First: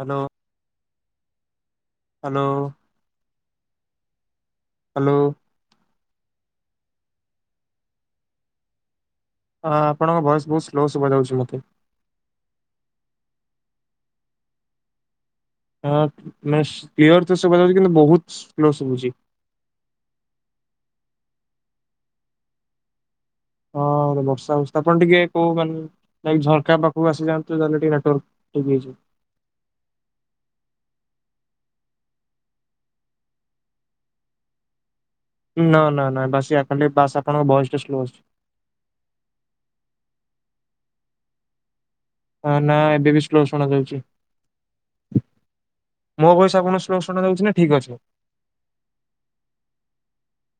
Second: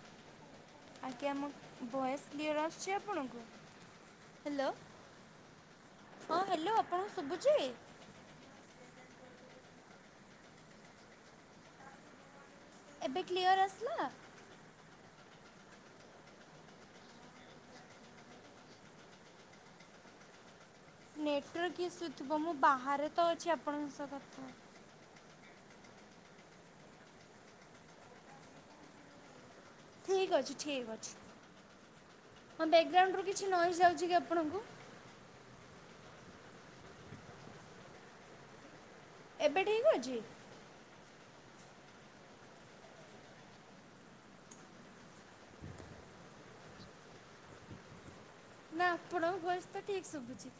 Hello ଆଜ୍ଞା ମୋ voice hello clear ଆସୁଛି ଆପଣଙ୍କୁ? Hello hello. ହଁ ହ୍ୟାଲୋ ଆପଣଙ୍କୁ ଶୁଭୁଛି? ହ ଆପଣଙ୍କ ଭଏସ ବହୁତ ସ୍ଲୋ ଶୁଭ ଯାଉଛି ମତେ। ଏବେ କ୍ଲିଅର ଆସିଲା? ହ ନା କ୍ଲିୟର ତ ଶୁବା ଯାଉଛି କିନ୍ତୁ ବହୁତ ସ୍ଲୋ ଶୁଭୁଛି। [inaudible] ନେଟୱର୍କ ଇସୁ ଥିବ ମୁଁ ବାହାରେ ତ ଅଛି ହଁ ଆପଣଙ୍କ ସହ କଥା ବର୍ଷା ହଉଛି ଆପଣ ଟିକେ କୋଉ ମାନେ ନାଇଁ ଝରକା ପାଖକୁ ଆସି ଯାଆନ୍ତୁ, ଯଦି ଟିକେ ନେଟୱର୍କ ଫୁଲ୍ ହେଇଯିବ। ଠିକ ଅଛି ଠିକ ଅଛି। ହଁ, ବ୍ୟାକଗ୍ରାଉଣ୍ଡ ରୁ କିଛି ନଏଜ ଯାଉଛି କି ଆପଣଙ୍କୁ? ନା ନା ନା ବାସ୍ [unintelligible] ବାସ ଆପଣଙ୍କ ଭଏସ ଟା ସ୍ଲୋ ଆସୁଛି। ଏବେ ଠିକ ଅଛି। ହ ନା ଏବେ ବି ସ୍ଲୋ ଶୁଣା ଯାଉଛି। ମୋ ଭଏସ ଆପଣଙ୍କୁ ଶ୍ଲୋ ଶୁଣା ଯାଉଛି ନା ଠିକ ଅଛି। ନା ଆପଣଙ୍କ ଭଏସ୍ ତ ଠିକ ଶୁଭୁଛି।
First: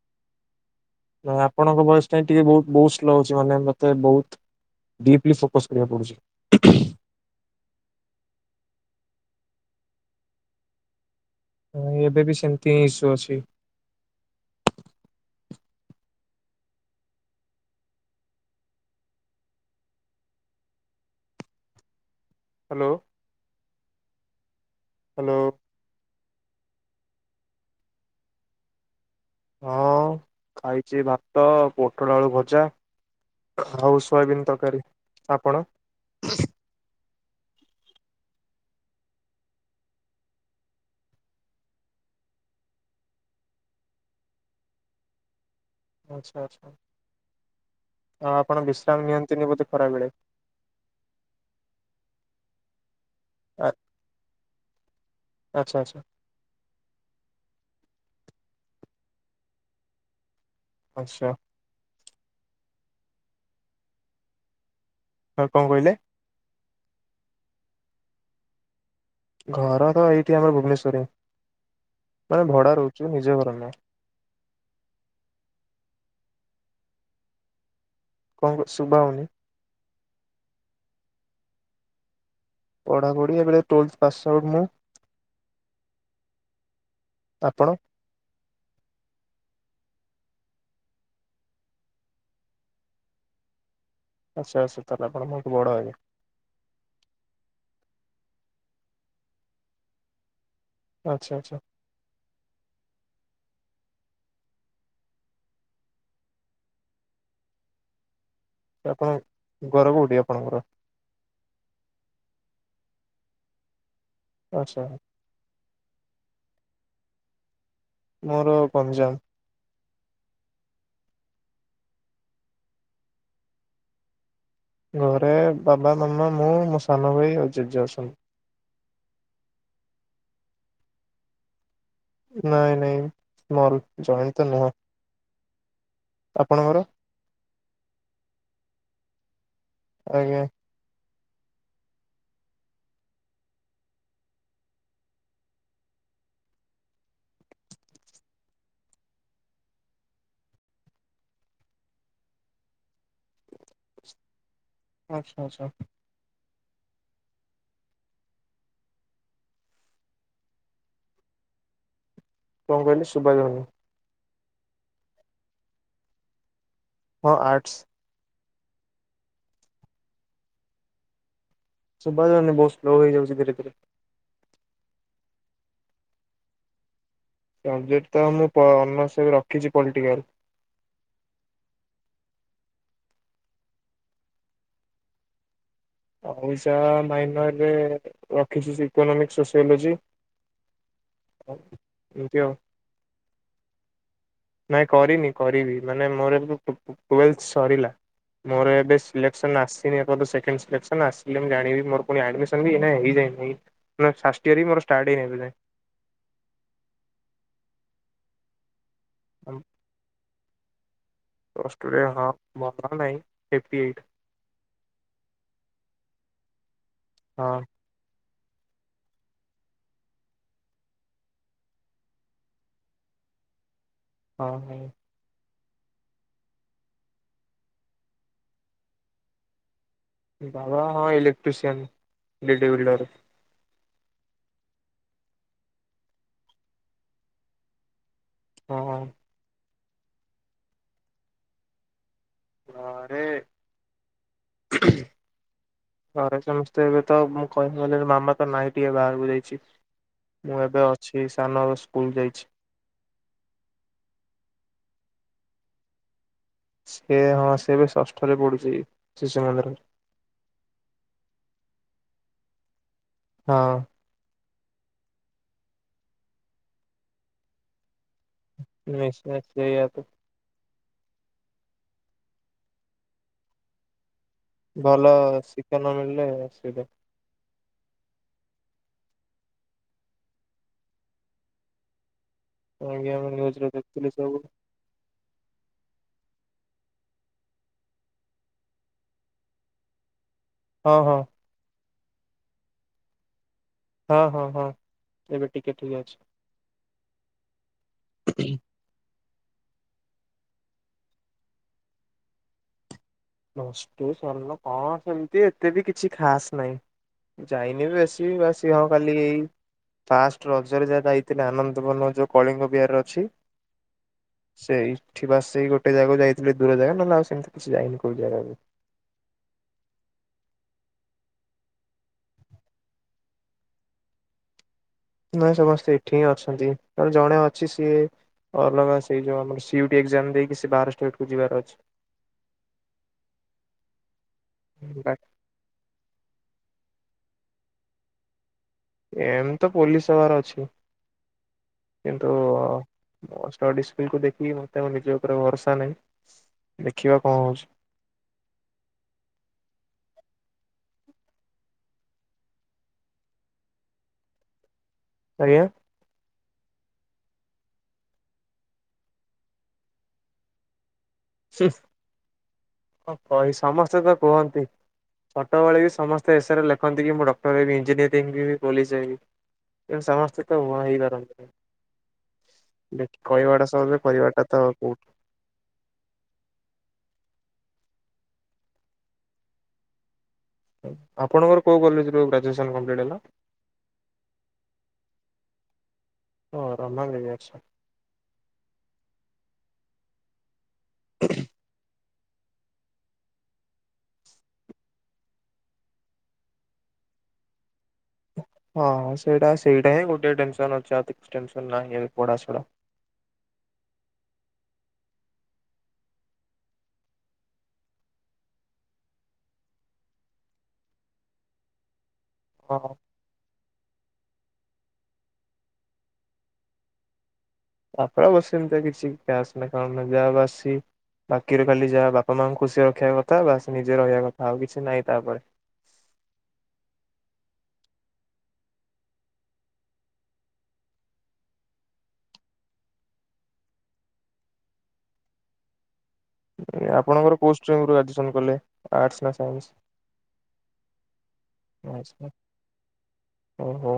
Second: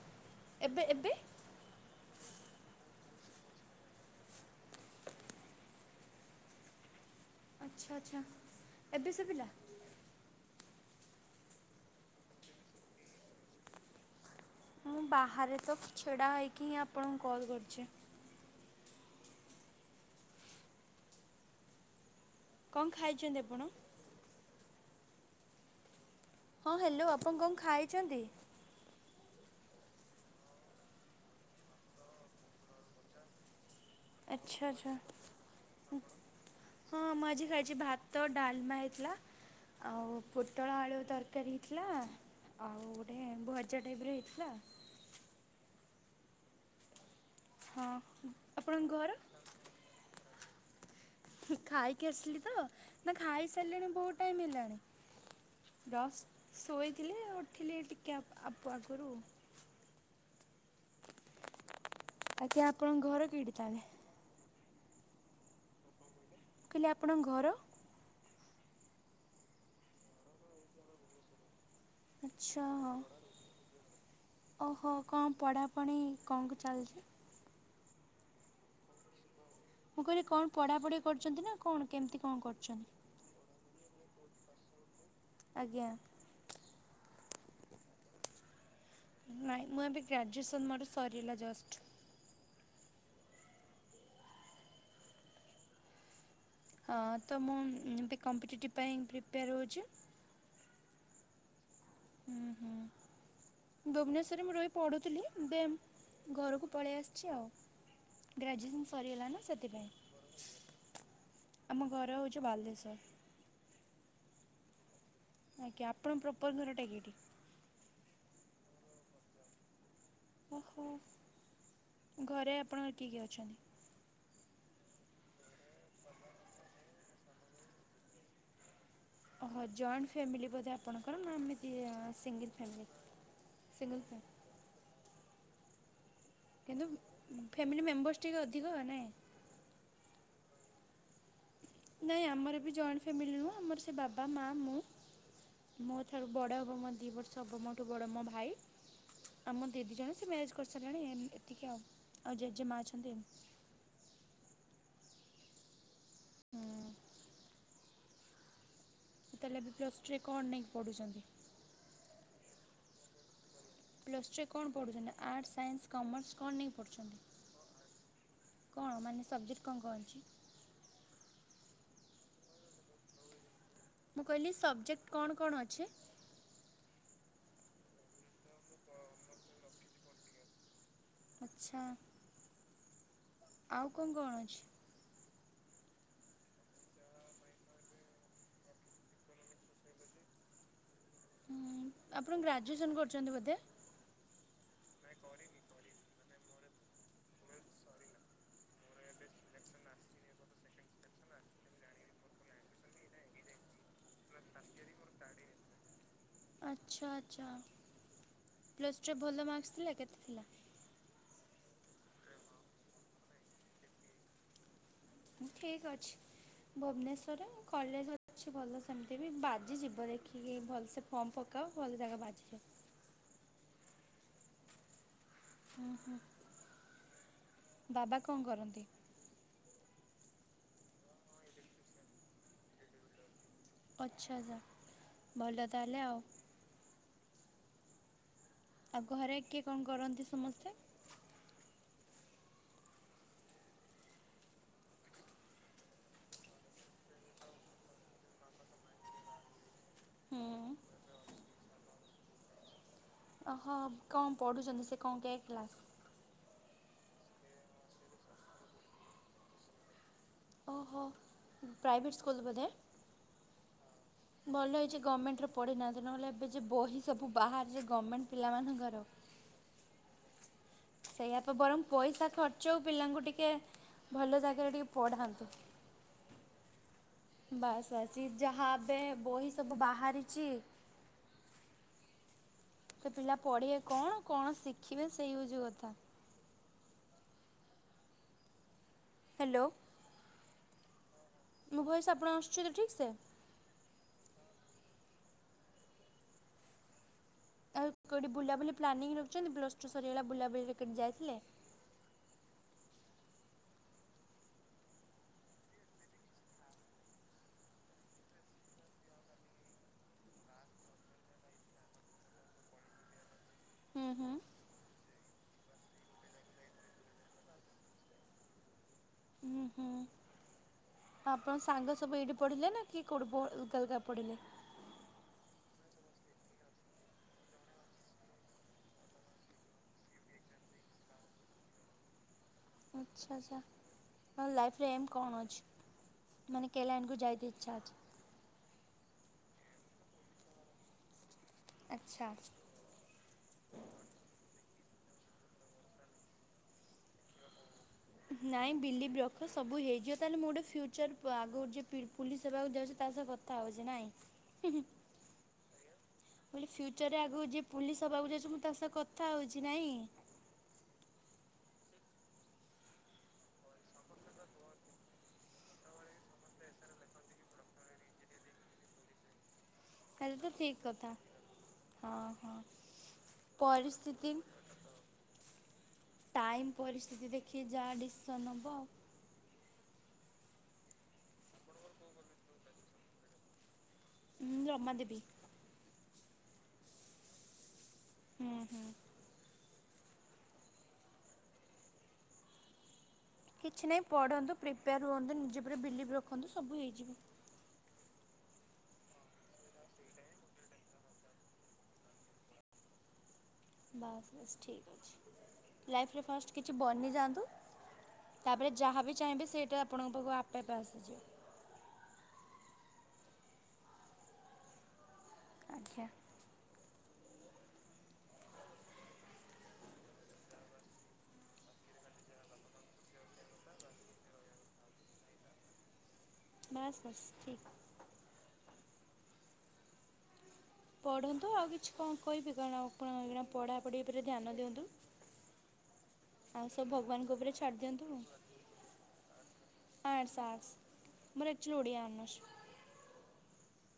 ଏବେ ଏ ନ ଆପଣଙ୍କ ଭଏସ ଟା ଟିକେ ବହୁତ୍ ବହୁତ୍ ସ୍ଲୋ ଅଛି। ମାନେ ମତେ ବହୁତ ଡିପ୍ଲି ଫୋକସ୍ କରିବାକୁ ପଡୁଛି। ଆଚ୍ଛା ଆଚ୍ଛା ଏବେ ସୁଭିଲା? ହଁ, ଏବେ ବି ସେମିତି ହିଁ ଇସ୍ୟୁ ଅଛି। ମୁଁ ବାହାରେ ତ ଛିଡା ହେଇକି ହିଁ ଆପଣଙ୍କୁ କଲ୍ କରୁଛି। ହ୍ୟାଲୋ କଣ ଖାଇଛନ୍ତି ଆପଣ? ହ୍ୟାଲୋ। ହଁ ହ୍ୟାଲୋ ଆପଣ କଣ ଖାଇଛନ୍ତି? ହଁ ଖାଇଛି, ଭାତ ପୋଟଳ ଆଳୁ ଭଜା। ଆଉ ସୋୟାବିନ୍ ଆଚ୍ଛା ତରକାରୀ ଆଚ୍ଛା ଆପଣ? ହଁ ମୁଁ ଆଜି ଖାାଇଛି ଭାତ ଡାଲମା ହେଇଥିଲା। ଆଉ ପୋଟଳ ଆଳୁ ତରକାରୀ ହେଇଥିଲା। ଆଉ ଗୋଟେ ଭଯା ଟାଇପର ହେଇଥିଲା। ଆଛା ଆଚ୍ଛା ଆଉ ହଁ ଆପଣ ଆପଣଙ୍କ ବିଶ୍ରାମ ଘର? ନିଅନ୍ତିନି ବୋଧେ ଖରାବେଳେ? ଖାଇକି ଆସିଲି ତ, ନା ଖାଇ ଆ ସାରିଲିଣି ବହୁତ ଟାଇମ ହେଲାଣି। ଆଚ୍ଛା ଆଚ୍ଛା। ଜଷ୍ଟ୍ ଶୋଇଥିଲି, ଉଠିଲି ଟିକେ ଆପ ଆଗରୁ ଆଚ୍ଛା। ଆଞା ଆପଣଙ୍କ ଘର କିଡି ତାହେଲେ? ହଁ କଣ କହିଲେ? କହିଲି ଆପଣଙ୍କ ଘର? ଘର ତ ଏଇଠି ଆମର ଭୁବନେଶ୍ୱରରେ। ଆଛା ହ ନୁହଁ। ଓହୋ କଣ ପଢାପଢି କଣ? ଚାଲିଛି। କଣ କହୁଚ ସୁଭା ଯାଉନି। ମୁଁ କହିଲି କଣ ପଢା ପଢି କରୁଛନ୍ତି ନା କଣ କେମିତି? କଣ କରୁଛନ୍ତି? ପଢାପଢି ଏବେ ଟ୍ୱେଲ୍ଭ ପାସ୍ ଆଉଟ ମୁଁ। ଆଜ୍ଞା। ଆପଣ? ନାଇ ମୁଁ ଏବେ ଗ୍ରାଜୁଏସନ୍ ମୋର ସରିଲା ଜଷ୍ଟ୍। ଆଚ୍ଛା ଆଚ୍ଛା ତାହେଲେ ଆପଣ ମୋଠୁ ବଡ ହେବେ। ହଁ ତ ମୁଁ ଏବେ କମ୍ପିଟେଟିଭ୍ ପାଇଁ ପ୍ରିପେୟାର ହେଉଛି। ଆଚ୍ଛା ଆଚ୍ଛା। ହୁଁ ହୁଁ। ଭୁବନେଶ୍ୱରରେ ମୁଁ ରହି ପଢ଼ୁଥିଲି ଦେନ ଘରକୁ ପଳେଇ ଆସିଛି ଆଉ। ଗ୍ରାଜୁଏସନ୍ ଆପଣ ସରିଗଲା ନା ଘର ସେଥିପାଇଁ କୋଉଠି ଆପଣଙ୍କର ଆମ ଘର ହେଉଛି ବାଲେଶ୍ୱର [unintelligible] ଆଛା। ଆଜ୍ଞା ଆପଣ ପ୍ରପର ଘର ଟା କି ଏଠି? ମୋର ପଞ୍ଜାବ। ଓହୋ ଘରେ ଆପଣ କିଏ କିଏ ଅଛନ୍ତି? ଘରେ ବାବା ମାମା ମୁଁ ମୋ ସାନ ଭାଇ ଆଉ ଜେଜେ ଅଛନ୍ତି। ଓହୋ ଜଏଣ୍ଟ ଫ୍ୟାମିଲି ବୋଧେ ଆପଣଙ୍କର ନା ସିଙ୍ଗଲ୍ ନାଇଁ ଫ୍ୟାମିଲି? ନାଇଁ ମୋର ସିଙ୍ଗଲ୍ ଫ୍ୟା ଯଏନ୍ଟ୍ ତ ନୁହଁ। ଆପଣଙ୍କର କିନ୍ତୁ ଫ୍ୟାମିଲି ମେମ୍ବର୍ସ ଟିକେ ଅଧିକ ନାଇଁ ଆଞା [unintelligible] ନାଇଁ ଆମର ବି ଜଏଣ୍ଟ ଫ୍ୟାମିଲି ନୁହେଁ ଆମର ସେ ବାବା ମା ମୁଁ ମୋ ଠାରୁ ବଡ଼ ହେବ ମୋ ଦୁଇ ବର୍ଷ ହେବ ମୋଠୁ ବଡ଼ ମୋ ଭାଇ ଆଉ ମୋ ଦିଦି ଜଣେ ସେ ମ୍ୟାରେଜ୍ କରିସାରିଲାଣି ଏତିକି ଆଉ ଆଉ ଜେଜେମା ଅଛନ୍ତି। ଆଚ୍ଛା ଆଚ୍ଛା ତାହେଲେ ଏବେ ପ୍ଲସ୍ ଟୂ ରେ କଣ ନେଇକି ପଢ଼ୁଛନ୍ତି? କଣ କହିଲେ ଶୁଭା ଗଲାନି। ପ୍ଲସ୍ ଟୁରେ କଣ ପଢ଼ୁଛନ୍ତି ଆର୍ଟସ ସାଇନ୍ସ କମର୍ସ କଣ ନେଇକି? ପଢ଼ୁଛନ୍ତି? ହଁ ଆର୍ଟସ। କଣ ମାନେ ସବଜେକ୍ଟ କଣ କଣ ଅଛି? ଶୁଭା ଯାଉନି ବହୁତ ସ୍ଲୋ ହେଇଯାଉଛି ଧୀରେ ଧୀରେ। ମୁଁ କହିଲି ସବଜେକ୍ଟ କଣ କଣ ଅଛି? ସବଜେକ୍ଟ ତ ମୁଁ ପ ଅନର୍ସ ଏବେ ରଖିଛି ପଲିଟିକାଲ। ଆଚ୍ଛା। ଆଉ କଣ କଣ ଅଛି? ଶା ମାଇନରରେ ରଖିଛି ଇକୋନୋମିକ୍ ସୋସିଓଲୋଜି। ଆପଣ ଏମିତି ଆଉ ଗ୍ରାଜୁଏସନ କରୁଛନ୍ତି ବୋଧେ? ନାଇଁ କରିନି କରିବି ମାନେ ମୋର ଟୁଏଲ୍ଭ ସରିଲା ମୋର ଏବେ ସିଲେକ୍ସନ୍ ଆସିନି ଏ ପର୍ଯ୍ୟନ୍ତ ସେକେଣ୍ଡ ସିଲେକ୍ସନ୍। ଆସିଲେ ମୁଁ ଜାଣିବି ମୋର ପୁଣି ଆଡମିସନ ବି ହେଇଯାଇନିଁ ଫାଷ୍ଟଇୟର ବି ମୋର ଷ୍ଟାର୍ଟ ହେଇନି ଏବେ ଯାଇଁ [inaudible] ଆଚ୍ଛା ଆଚ୍ଛା ପ୍ଲସ୍ଟୁରେ ଭଲ ଯାଏଁ। ମାର୍କ୍ସ ଥିଲା କେତେ ଥିଲା? ଅଷ୍ଟ୍ରେଲିଆ ହ ମ ନାଇ ଏପ ଏଇଟ [unintelligible] ଠିକ ଅଛି ଭୁବନେଶ୍ଵରରେ ହଁ କଲେଜ ଅଛି ଭଲ ସେମିତି ବି ବାଜି ଯିବ ଦେଖିକି ଭଲସେ ଫମ୍ ପକଅ ଭଲ ଯାଗା ବାଜିଯିବ। [inaudible] ହଁ ହ। ହୁଁ ହୁଁ ବାବା କଣ କରନ୍ତି? ବାବା ହଁ ଇଲେକ୍ଟ୍ରିସିିୟନ ଲିଡି ବିଲ୍ଡର। ଆଚ୍ଛା ଭଲ ତାହାଲେ ଆଉ। ହଁ ଆଉ ହଁ। ଘରେ କିଏ କଣ କରନ୍ତି ସମସ୍ତେ? ଘରେ ଘରେ ସମସ୍ତେ ଏବେ ତ ମୁଁ କହିବି ମାମା ତ ନାଇଁ ଟିକେ ବାହାରକୁ ଯାଇଛି। ମୁଁ ହୁଁ ଏବେ ଅଛି ସାନ ଏବେ ସ୍କୁଲ ଯାଇଛି। ଓହୋ କଣ ପଢୁଛନ୍ତି ସେ କଣ କେ କ୍ଲାସ? ସେ ହଁ ସେ ଏବେ ଷଷ୍ଠରେ ପଡୁଛି ଶିଶୁ ମନ୍ଦିରରେ। ଓହୋ ପ୍ରାଇଭେଟ ସ୍କୁଲ ବୋଧେ। ହଁ। ଭଲ ହେଇଛି ଗମେଣ୍ଟରେ ପଢିନାହାନ୍ତି ନହେଲେ ଏବେ ଯଉ ବହି ସବୁ ବାହାରିଛି ଗମେଣ୍ଟ ନିଶ୍ଚୟ ସେଇଆ ତ। ସେଇଆପା ବରଂ ପଇସା ଖର୍ଚ୍ଚ ଆଉ ପିଲାଙ୍କୁ ଟିକେ ଭଲ ଜାଗାରେ ଟିକେ ଭଲ ପଢାନ୍ତୁ ଶିକ୍ଷା ନ ମିଳିଲେ ଅସୁବିଧା। ବାସ୍ ବାସ ଏ ଯାହା ଏବେ ବହି ସବୁ ବାହାରିଛି। କାହିଁକି ସେ ଆମେ ପିଲା ନ୍ୟୁଜରେ ପଢିବେ ଦେଖୁଥିଲୁ କଣ ସବୁ କଣ ଶିଖିବେ ସେଇଆ ହଉଚି କଥା। ହାଲୋ। ହଁ ହଁ। ମୋ ଭଏସ ଆପଣ କୁ ଆସୁଛି ତ ଠିକସେ? ହଁ ହଁ ହଁ ଏବେ ଟିକେ ଠିକେ ଅଛି। ଆଉ କଉଠି ବୁଲା ବୁଲି ପଲାନିଙ୍ଗ ଯେମିତି ପ୍ଲୁସ ଟୁ ସରିଗଲା ବୁଲାବୁଲିରେ କୁଆଡେ ଯାଇଥିଲେ? ପ୍ଲୁସ ଟୁ ସରିଲେ କଣ ସେମିତି ଏତେ ବି କିଛି ଖାସ ନାହିଁ। ଯାଇନି ବି ବେଶୀ ଆସି ହଁ ଖାଲି ଏଇ ଫାଷ୍ଟ ରଜରେ ଯାହା ଯାଇଥିଲେ ଆନନ୍ଦବର୍ଣ ଯୋଉ କଳିଙ୍ଗ ବିହାରରେ ଅଛି। ହୁଁ ହୁଁ ସେଇଠି ବା ସେ ଗୋଟେ ଜାଗା କୁ ଯାଇଥିଲୁ ଦୂର ଜାଗା ନହେଲେ ଆଉ ସେମିତି କିଛି ଯାଇନି। କଉ ଜାଗା କୁ? ହୁଁ ହୁଁ। ଆପଣ ସାଙ୍ଗ ସବୁ ଏଇଠି ପଢ଼ିଲେ ନା କିଏ କୋଉଢ଼ି ବ ଅଲଗା ଅଲଗା ପଢ଼ିଲେ? ନାଇଁ ସମସ୍ତେ ଏଠି ହିଁ ଅଛନ୍ତି। ଜଣେ ଅଛି ସିଏ ଅଲଗା ସେଇ ଯୋଉ ଆମର ସି ଉ ଡି ଏକ୍ଜାମ ଦେଇକି ସେ ବାହାର ଷ୍ଟେଟ କୁ ଯିବାର ଅଛି। ଆଚ୍ଛା ଆଚ୍ଛା ତମ ଲାଇଫରେ ଏମ ବାକି କଣ ଅଛି? ମାନେ କେ ଲାଇନ କୁ ଯାଇତେ ଇଚ୍ଛା ଅଛି। ଏମ ତ ପୋଲିସ ହବା ର ଅଛି। ଅଛି କିନ୍ତୁ ଆଚ୍ଛା ମ ଷ୍ଟଡି ସ୍କିଲ କୁ ଦେଖି ନିଜ ଉପରେ ଭରସା ନାହିଁ। ଦେଖିବା କଣ ହଉଚି। ନାଇଁ ବିଲିଭ ରଖ ସବୁ ହେଇଯିବ। ତାହେଲେ ମୁଁ ଗୋଟେ ଫ୍ୟୁଚର ଆଗ କୁ ଯିବି ପୋଲିସ ହେବାକୁ ଯାଉଚି ତା ସହ କଥା ହଉଛି ନାଇଁ। ଆଜ୍ଞା। ମୁଁ କହିଲି ଫ୍ୟୁଚରରେ ଆଗକୁ ଯିଏ ପୋଲିସ ହବାକୁ ଯାଉଛି ମୁଁ ତା ସହ କଥା ହଉଛି ନାଇଁ। ହୁଁ କହି ସମସ୍ତେ ତ କୁହନ୍ତି। ଛୋଟବେଳେ ବି ସମସ୍ତେ ଏସେରେ ଲେଖନ୍ତି କି ମୁଁ ଡକ୍ଟର ହେବି ଇଞ୍ଜିନିୟରିଂ ପୋଲିସ ହେବି। ଏ ତାହେଲେ ସମସ୍ତେ ତ ଠିକ୍ ହୁଅ କଥା ଇପାରନ୍ତିନି। ହଁ ହଁ ଦେଖି କହିବାଟା ସହଜ ପରିସ୍ଥିତି କରିବାଟା ତ କୋଉଠି ଟାଇମ୍ ପରିସ୍ଥିତି ଦେଖି ଯାହା ଡିସିସନ୍ ନବ ଆଉ। ଆପଣଙ୍କର କୋଉ କଲେଜରୁ ଗ୍ରାଜୁଏସନ କମ୍ପ୍ଲିଟ ହେଲା? ରମା ଦେବୀ। ଓ ରମା ଦେବି ଆଛା। ହୁଁ ହୁଁ। [inaudible] କିଛି ନାହିଁ ପଢ଼ନ୍ତୁ ପ୍ରିପେୟାର ହୁଅନ୍ତୁ ନିଜ ଉପରେ ବିଲିଭ ରଖନ୍ତୁ ସବୁ ହେଇଯିବ। ହଁଁ ସେଇଟା ସେଇଟା ହିଁ ଗୋଟେ ଟେନସନ ଅଛି ଆଉ ତି କିଛି ଟେନସନ ନାହିଁ ଏବେ ପଢାସଇଲା। [inaudible] ବାସ୍ ବାସ୍ ଠିକ୍ ଅଛି। ଲାଇଫରେ ଫାଷ୍ଟ କିଛି ବନି ଯାଆନ୍ତୁ ତାପରେ ଯାହାବି ଚାହିଁବେ ସେଇଟା ଆପଣଙ୍କ ପାଖକୁ ଆପେ ଆପେ ଆସିଯିବ। ହଁ ହଁ। ଆଜ୍ଞା। ତାପରେ ବସି ଏମିତି କିଛି। [unintelligible] ବାକିରୁ କାଲି ଯାହା ବାପା ମାଙ୍କୁ ଖୁସିରେ ରଖିବା କଥା ବାସ ନିଜେ ରହିବା କଥା ଆଉ କିଛି ନାହିଁ ତାପରେ। ବାସ୍ ବାସ୍ ଠିକ୍। ପଢନ୍ତୁ ଆଉ କିଛି କଣ କହିବି, କାରଣ ଆପଣ ଏଇନା ପଢା ପଢି ଉପରେ ଧ୍ୟାନ ଦିଅନ୍ତୁ। [inaudible] ସବୁ ଭଗବାନଙ୍କ ଆପଣଙ୍କର ଉପରେ କୋଉ ଛାଡ଼ି ଷ୍ଟ୍ରଙ୍ଗ ରୁ ଦିଅନ୍ତୁ ଆଉ ଗ୍ରାଜୁଏସନ୍ କଲେ? ଆର୍ଟ୍ସ ନାଁ ସାଇନ୍ସ। ଆର୍ଟ୍ସ ଆର୍ଟ୍ସ ମୋର ଆକଚୁଆଲି ଓଡ଼ିଆ ଆଚ୍ଛା। ଅନର୍ସ। ଓହୋ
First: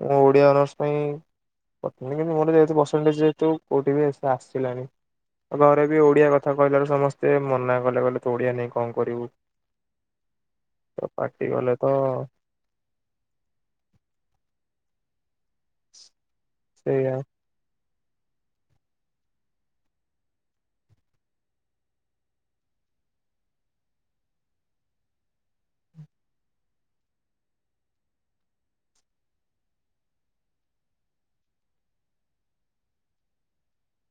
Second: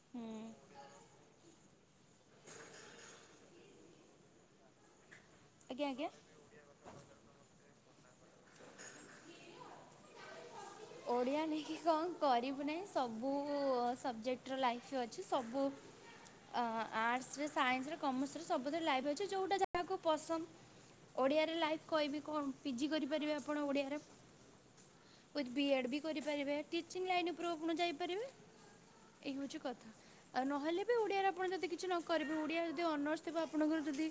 ମୁଁ ହୁଁ ଓଡିଆ ଅନର୍ସ ପାଇଁ କିନ୍ତୁ ମୋର ଯେହେତୁ ପରସେଣ୍ଟଜ୍ ଯେହେତୁ କୋଉଠି ବି ଆସିଲାନି। ଆମ ଘରେ ଆଜ୍ଞା ବି ଆଜ୍ଞା। ଓଡିଆ କହିଲାରୁ ସମସ୍ତେ ମନା କଲେ। କହିଲେ ତୁ ଓଡିଆ ନେଇକି କଣ କରିବୁ? ତ ଓଡ଼ିଆ ପାଟି କଲେ ନେଇକି ତ କଣ କରିବୁ ନାହିଁ ସବୁ ସବଜେକ୍ଟର ଲାଇଫ୍ ଅ ସବୁ ଆ ସେଇଆ ଆର୍ଟ୍ସ ରେ ସାଇନ୍ସ ରେ କମର୍ସରେ ସବୁଥିରେ ଲାଇଫ୍ ଅଛି। ଯୋଉଟା ଯାହାକୁ ପସନ୍ଦ ଓଡିଆରେ ଲାଇଫ୍ କହିବି କଣ ପିଜି କରିପାରିବେ ଆପଣ ଓଡିଆରେ। ଉଇଥ ବିଏଡ଼୍ ବି କରିପାରିବେ। ଟିଚିଂ ଲାଇନ୍ ଉପରେ ଆପଣ ଯାଇପାରିବେ। ଏଇ ହଉଛି କଥା। ନହେଲେ ବି ଓଡିଆରେ ଆପଣ ଯଦି କିଛି ନ କରିବେ ଓଡିଆ ଯଦି ଅନର୍ସ ଥିବ ଆପଣଙ୍କର ଯଦି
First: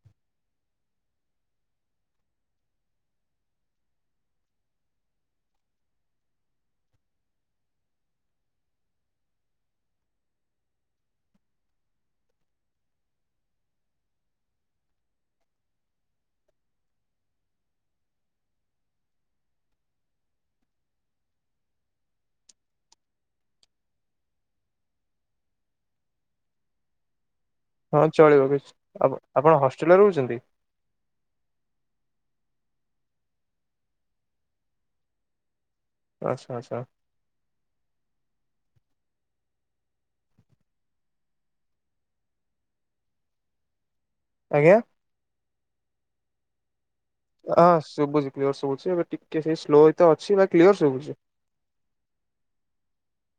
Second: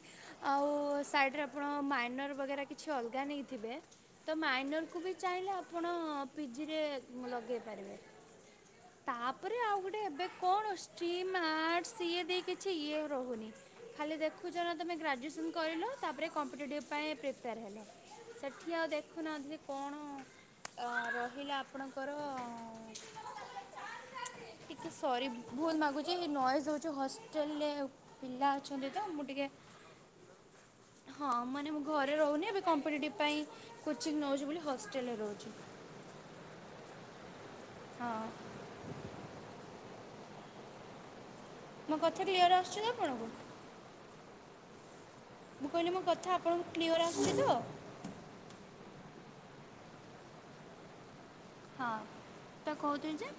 ଆଉ ସାଇଡି ରେ ଆପଣ ମାଇନର ପ୍ରକାର କିଛି ଅଲ୍ଗା ନେଇଥିବ ତ ମାଇନର୍ ଙ୍କୁ ବି ଚାହିଁଲେ ଆପଣ ପିଜିରେ ଲଗେଇ ପାରିବେ। ତାପରେ ଆଉ ଗୋଟେ ଏବେ କଣ ଷ୍ଟ୍ରିମ୍, ଆର୍ଟ୍ସ ଇଏ ଦେଇ କିଛି ଇଏ ରହୁନି। ଖାଲି ଦେଖୁଚ ନା ତମେ ଗ୍ରାଜୁଏସନ୍ କରିଲ। ତାପରେ କମ୍ପିଟେଟିଭ ପାଇଁ ପ୍ରିପାର ହେଲ। ସେଠି ଆଉ ଦେଖୁନାହାନ୍ତି କଣ ରହି ଥିଲା ଆପଣଙ୍କର ଟିକେ ସରି ଭୁଲ୍ ମାଗୁଛି ନଏଜେ ଦୋଉଛି ଘଶ୍ ହଁ ଚଳିବ କିଚି ଆପ ଟିକେ ଆପଣ ହଷ୍ଟେଲ୍ ରେ ରୋହୁଛନ୍ତି? ହଁ ମାନେ ମୁଁ ଘରେ ରହୁନି ଏବେ କମ୍ପିଟେଟିପ ପାଇଁ କୋଚିଂ ନୋଉଚି ବୋଲି ହଷ୍ଟେଲରେ ରୋହୁଚି। ଆଛା ଆଛା ହଁ ମୋ କଥା କ୍ଲିୟର ଆସୁଛି ନା ଆପଣଙ୍କୁ? ଆଜ୍ଞା। ମୁଁ କହିଲି ମୋ କଥା ଆପଣଙ୍କୁ କ୍ଲିୟର ଆସୁଚିତ। ସେ ସ୍ଲୋ ଏତ ଅଛି ବା କ୍ଲିୟର ଶୁଭୁଛି। ହଁ ତ କହୁଥିଲି ଯେ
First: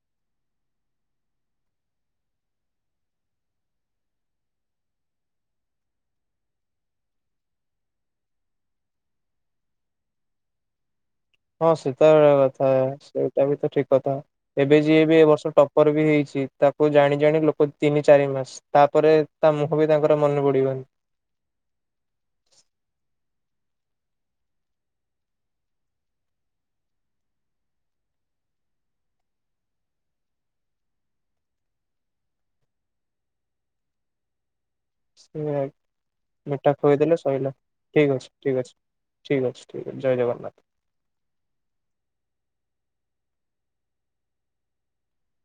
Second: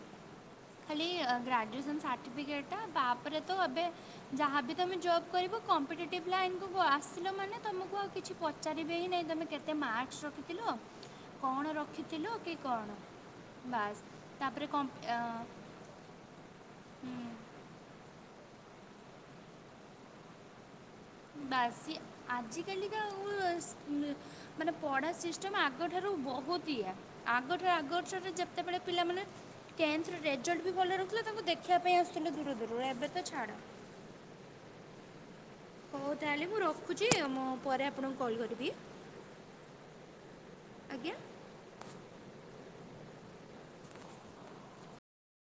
ଖାଲି ଗ୍ରାଜୁଏସନ୍ ସାଠୀ ପିକେଟ୍ ଟା ତା ପରେ ତ ଏଵେ ଯାହା ବି ତମେ ଜବ୍ କରିବ କମ୍ପିଟେଟିଭ୍ ଲାଇନ୍ କୁ ଆସିଲ ମାନେ ତମକୁ ଆଉ କିଛି ପଚାରିବେ ହିଁ ନାହିଁ ତମେ କେତେ ମାର୍କ ରଖିଥିଲ? ହଁ କ'ଣ ସୀତା ଗୋଟେ ରଖିଥିଲ କି କଥା। କ'ଣ ସେଇଟା ବି ତ ଠିକ୍ ବାସ୍ କଥା। ତା'ପରେ ଏବେ ଜିଏ କମ୍ପ ବି ଅ, ଏ ବର୍ଷ ଟପର୍ ବି ହେଇଛି ତାକୁ ଜାଣି ହୁଁ, ଜାଣି ଲୋକ ତିନି ଚାରି ମାସ ତାପରେ ତା ମୁହଁ ବି ତାଙ୍କର ମନେ ପଡିବନି। ବାସି ଆଜି କାଲି କା ଆଉ ମାନେ ପଢ଼ା ସିଷ୍ଟମ୍ ଆଗଠାରୁ ବହୁତ ଇଏ ଆଗଠାରୁ ଆଗଠାରେ ଯେତେବେଳେ ପିଲାମାନେ ଟେନ୍ଥରେ ରେଜଲ୍ଟ ବି ଭଲ ରହୁଥିଲା ତାଙ୍କୁ ଦେଖିବା ପାଇଁ ଆସୁଥୁଲେ ଦୁର ଦୁର ରୁ ଏବେ ତ ଛାଡ। ତାହେଲେ [unintelligible] ମୁଁ ମିଠା ରଖୁଛି ଖୋଇଦେଲେ ମୁଁ ସଇଲା। ପରେ ଠିକ୍ ଆପଣଙ୍କୁ ଅଛି, କଲ୍ ଠିକ୍ କରିବି ଅଛି, ଠିକ୍ ଅଛି, ଠିକ୍ ଅଛି ଜୟ ଜଗନ୍ନାଥ। ଆଜ୍ଞା